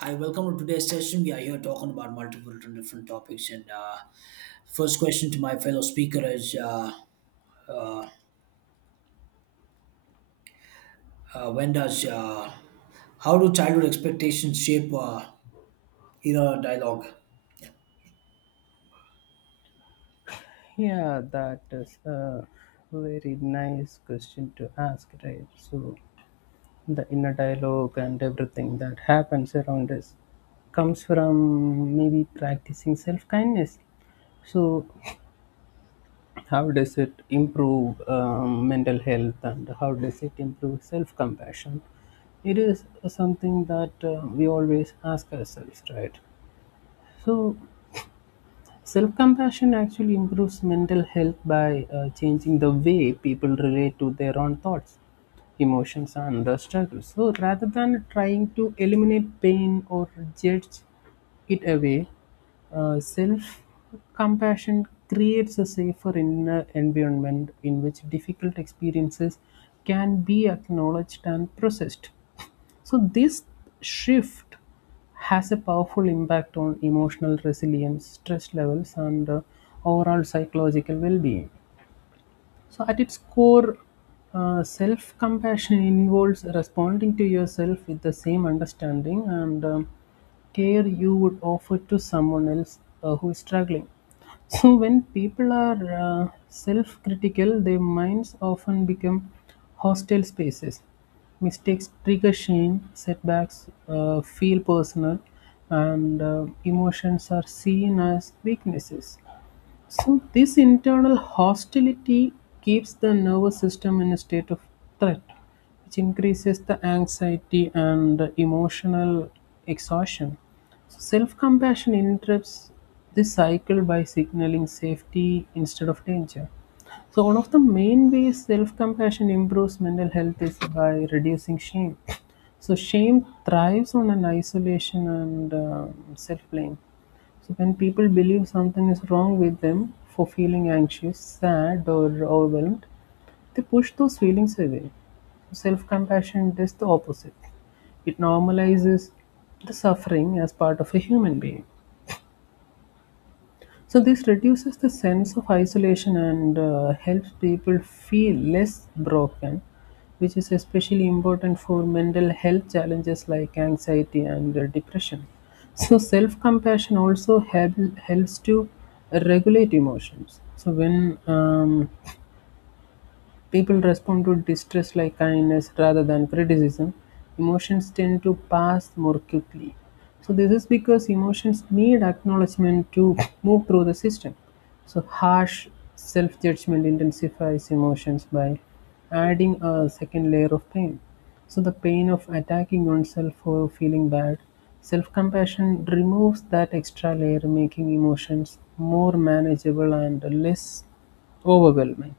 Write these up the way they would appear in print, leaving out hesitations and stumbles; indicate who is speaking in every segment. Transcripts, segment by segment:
Speaker 1: Hi, welcome to today's session. We are here talking about multiple different topics. And First question to my fellow speaker is: when does how do childhood expectations shape era dialogue?
Speaker 2: Yeah, that is a very nice question to ask, right? So, the inner dialogue and everything that happens around us comes from maybe practicing self kindness. So, how does it improve mental health and how does it improve self compassion? It is something that we always ask ourselves, right? So, self compassion actually improves mental health by changing the way people relate to their own thoughts, emotions, and the struggles. So rather than trying to eliminate pain or judge it away, self compassion creates a safer inner environment in which difficult experiences can be acknowledged and processed. So this shift has a powerful impact on emotional resilience, stress levels, and overall psychological well being. So, at its core, self compassion involves responding to yourself with the same understanding and care you would offer to someone else who is struggling. So, when people are self critical, their minds often become hostile spaces. Mistakes trigger shame, setbacks feel personal, and emotions are seen as weaknesses. So, this internal hostility keeps the nervous system in a state of threat, which increases the anxiety and emotional exhaustion. So, self compassion interrupts this cycle by signaling safety instead of danger. So, one of the main ways self compassion improves mental health is by reducing shame. So, shame thrives on an isolation and self blame, so when people believe something is wrong with them for feeling anxious, sad, or overwhelmed, they push those feelings away. Self compassion does the opposite, it normalizes the suffering as part of a human being. So this reduces the sense of isolation and helps people feel less broken, which is especially important for mental health challenges like anxiety and depression. So self compassion also helps to regulate emotions. So when people respond to distress like kindness rather than criticism. Emotions tend to pass more quickly. So, this is because emotions need acknowledgement to move through the system. So, harsh self judgment intensifies emotions by adding a second layer of pain. So, the pain of attacking oneself for feeling bad, self compassion removes that extra layer, making emotions more manageable and less overwhelming.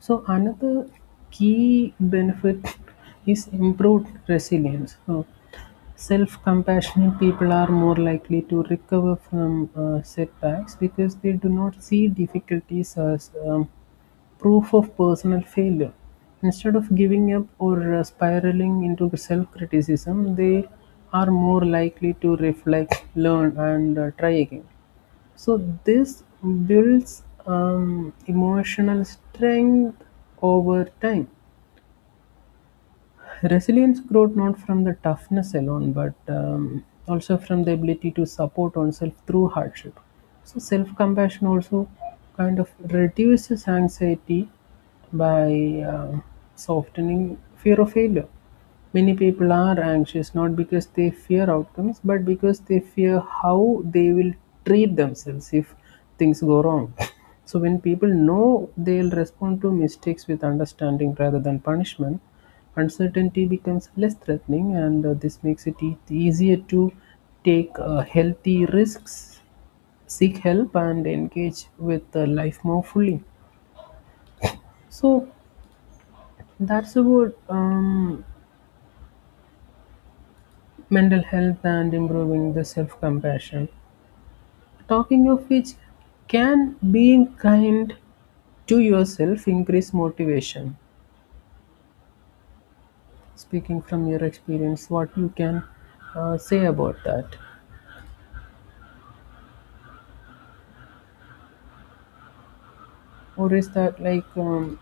Speaker 2: So another key benefit is improved resilience. So self-compassionate people are more likely to recover from setbacks because they do not see difficulties as proof of personal failure. Instead of giving up or spiraling into self-criticism, they are more likely to reflect, learn, and try again. So this builds emotional strength over time. Resilience growth not from the toughness alone, but also from the ability to support oneself through hardship. So self compassion also kind of reduces anxiety by softening fear of failure. Many people are anxious not because they fear outcomes, but because they fear how they will treat themselves if things go wrong. So, when people know they'll respond to mistakes with understanding rather than punishment, uncertainty becomes less threatening, and this makes it easier to take healthy risks, seek help, and engage with life more fully. So that's about mental health and improving the self compassion. Talking of which, can being kind to yourself increase motivation? Speaking from your experience, what you can say about that, or is that like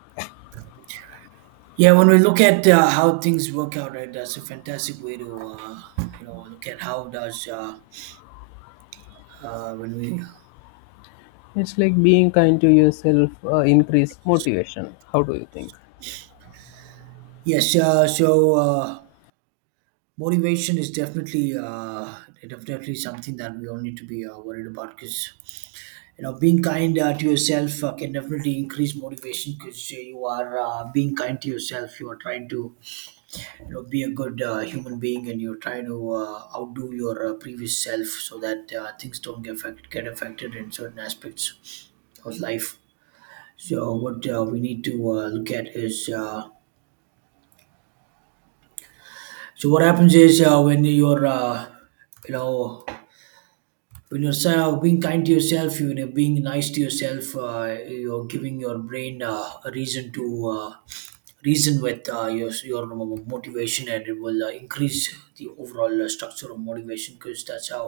Speaker 1: Yeah, when we look at how things work out, right, that's a fantastic way to look at how does when we
Speaker 2: it's like being kind to yourself increase motivation? How do you think?
Speaker 1: yes, motivation is definitely something that we all need to be worried about because you know being kind to yourself can definitely increase motivation because you are being kind to yourself, you are trying to you know be a good human being, and you're trying to outdo your previous self so that things don't get affected in certain aspects of life. So what we need to look at is so what happens is when you're you know when you're se- being kind to yourself, you know, being nice to yourself. You're giving your brain a reason to reason with your motivation, and it will increase the overall structure of motivation, because that's how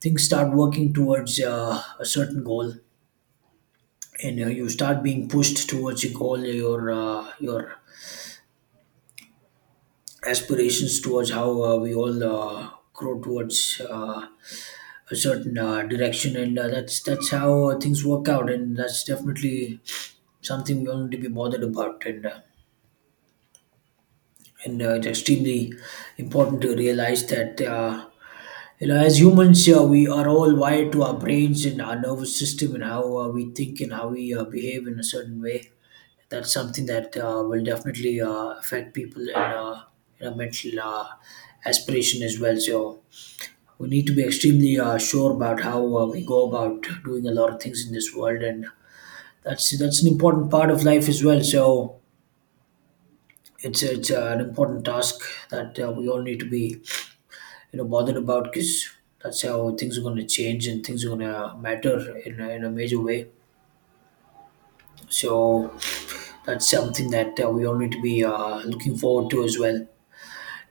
Speaker 1: things start working towards a certain goal. And you start being pushed towards your goal, your aspirations towards how we all grow towards a certain direction. And that's how things work out, and that's definitely something we all need to be bothered about. And It's extremely important to realize that you know, as humans, we are all wired to our brains and our nervous system and how we think and how we behave in a certain way. That's something that will definitely affect people in a mental aspiration as well. So we need to be extremely sure about how we go about doing a lot of things in this world, and that's an important part of life as well. So it's an important task that we all need to be you know bothered about, because that's how things are going to change and things are going to matter in a major way. So that's something that we all need to be looking forward to as well.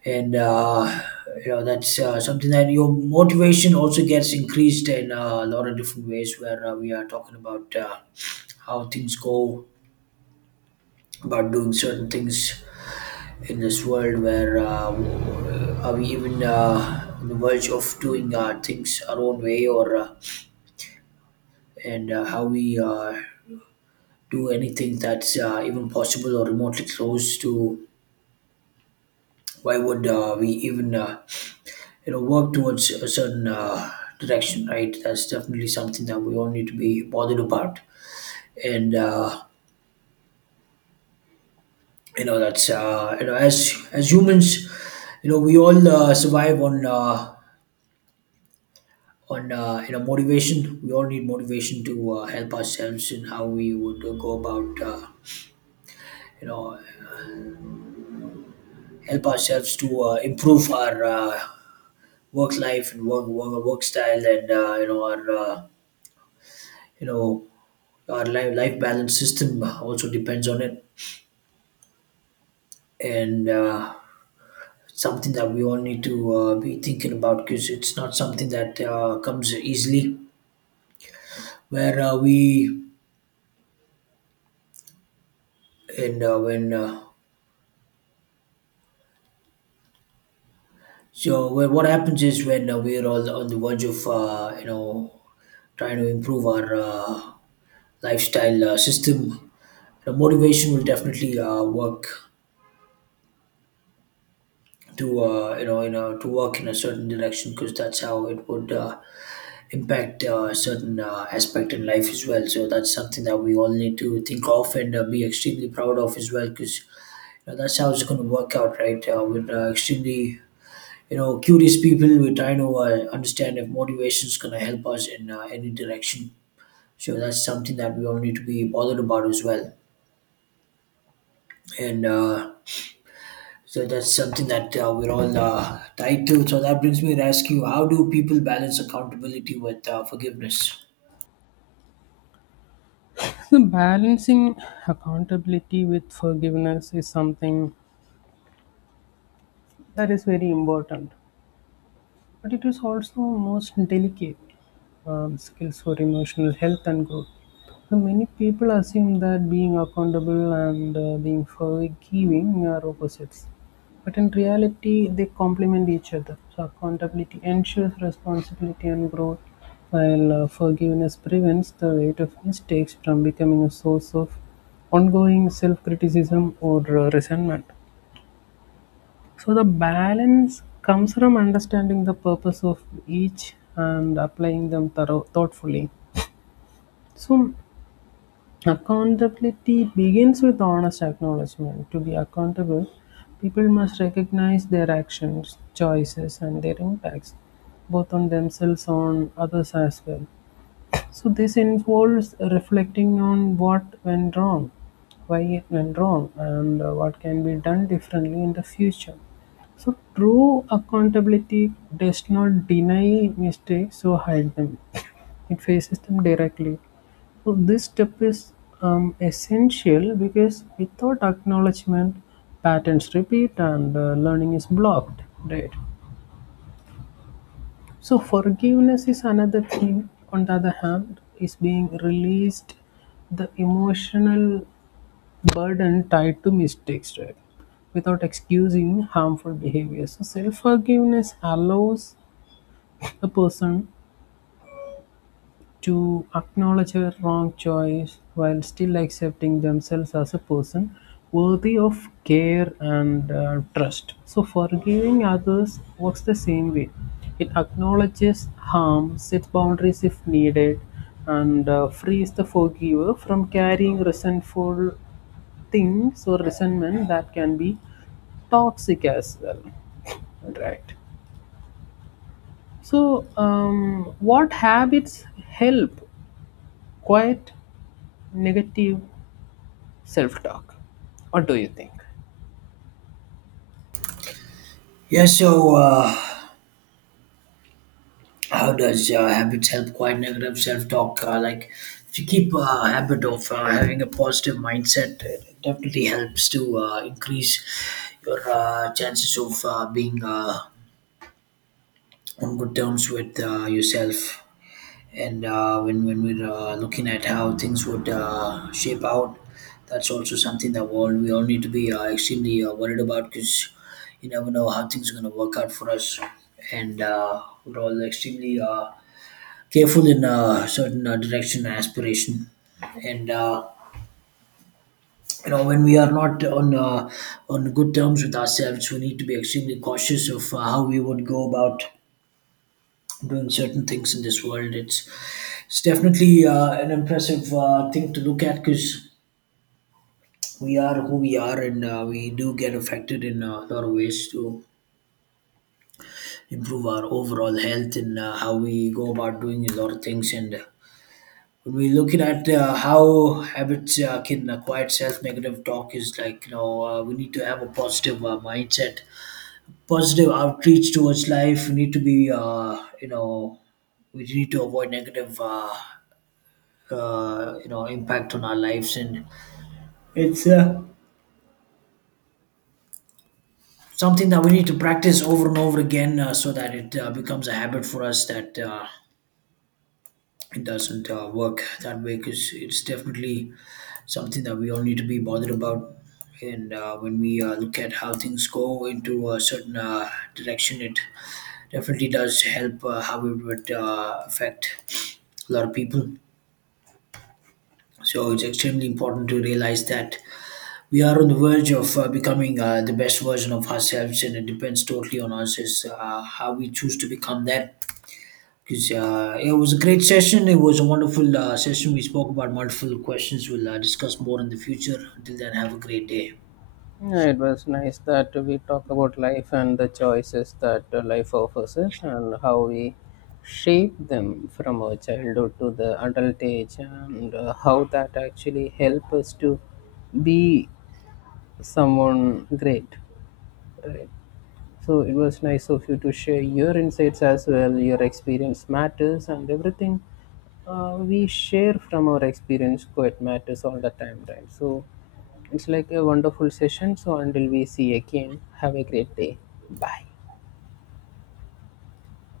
Speaker 1: And You know, that's something that your motivation also gets increased in a lot of different ways, where we are talking about how things go about doing certain things in this world, where are we even on the verge of doing things our own way, or and how we do anything that's even possible or remotely close to why would we even you know work towards a certain direction, right? That's definitely something that we all need to be bothered about. And You know, that's you know, as humans, you know, we all survive on you know motivation. We all need motivation to help ourselves in how we would go about you know help ourselves to improve our work life and work style, and you know our life balance system also depends on it. And Something that we all need to be thinking about, because it's not something that comes easily, where we and when so where what happens is, when we're all on the verge of you know trying to improve our lifestyle system, the motivation will definitely work to to work in a certain direction, because that's how it would impact a certain aspect in life as well. So that's something that we all need to think of and be extremely proud of as well, because you know, that's how it's going to work out, right? We're extremely you know curious people. We're trying to understand if motivation is going to help us in any direction. So that's something that we all need to be bothered about as well. And So that's something that we're all tied to. So that brings me to ask you, how do people balance accountability with forgiveness?
Speaker 2: So balancing accountability with forgiveness is something that is very important but it is also most delicate skills for emotional health and growth. So many people assume that being accountable and being forgiving are opposites, but in reality, they complement each other. So accountability ensures responsibility and growth, while forgiveness prevents the weight of mistakes from becoming a source of ongoing self criticism or resentment. So the balance comes from understanding the purpose of each and applying them thoughtfully. So accountability begins with honest acknowledgement. To be accountable, people must recognize their actions, choices, and their impacts, both on themselves and others as well. So this involves reflecting on what went wrong, why it went wrong, and what can be done differently in the future. So true accountability does not deny mistakes or hide them. It faces them directly. So this step is essential because without acknowledgement, patterns repeat and learning is blocked. Right. So forgiveness is another thing. On the other hand, is being released the emotional burden tied to mistakes, right? Without excusing harmful behavior. So self forgiveness allows a person to acknowledge her wrong choice while still accepting themselves as a person worthy of care and trust. So, forgiving others works the same way. It acknowledges harm, sets boundaries if needed, and frees the forgiver from carrying resentful things or resentment that can be toxic as well, right? So what habits help quiet negative self talk? What do you think?
Speaker 1: Yeah, so how does habits help quiet negative self-talk? Like, if you keep habit of having a positive mindset, it definitely helps to increase your chances of being on good terms with yourself. And when we're looking at how things would shape out, that's also something that we all need to be extremely worried about, because you never know how things are going to work out for us, and we're all extremely careful in a certain direction and aspiration, and you know, when we are not on on good terms with ourselves, we need to be extremely cautious of how we would go about doing certain things in this world. It's definitely an impressive thing to look at, because we are who we are, and we do get affected in a lot of ways to improve our overall health and how we go about doing a lot of things. And When we looking at how habits can acquire self-negative talk, is like, you know, we need to have a positive mindset, positive outreach towards life. We need to be you know, we need to avoid negative you know impact on our lives, and it's something that we need to practice over and over again, so that it becomes a habit for us, that it doesn't work that way, because it's definitely something that we all need to be bothered about. And When we look at how things go into a certain direction, it definitely does help how it would affect a lot of people. So it's extremely important to realize that we are on the verge of becoming the best version of ourselves, and it depends totally on us is how we choose to become that. Because it was a great session, it was a wonderful session, we spoke about multiple questions. We'll discuss more in the future. Until then, have a great day.
Speaker 2: Yeah, it was nice that we talk about life and the choices that life offers us and how we shape them from our childhood to the adult age and how that actually help us to be someone great. So it was nice of you to share your insights as well. Your experience matters, and everything we share from our experience quite matters all the time, right? So it's like a wonderful session. So until we see again, have a great day. Bye.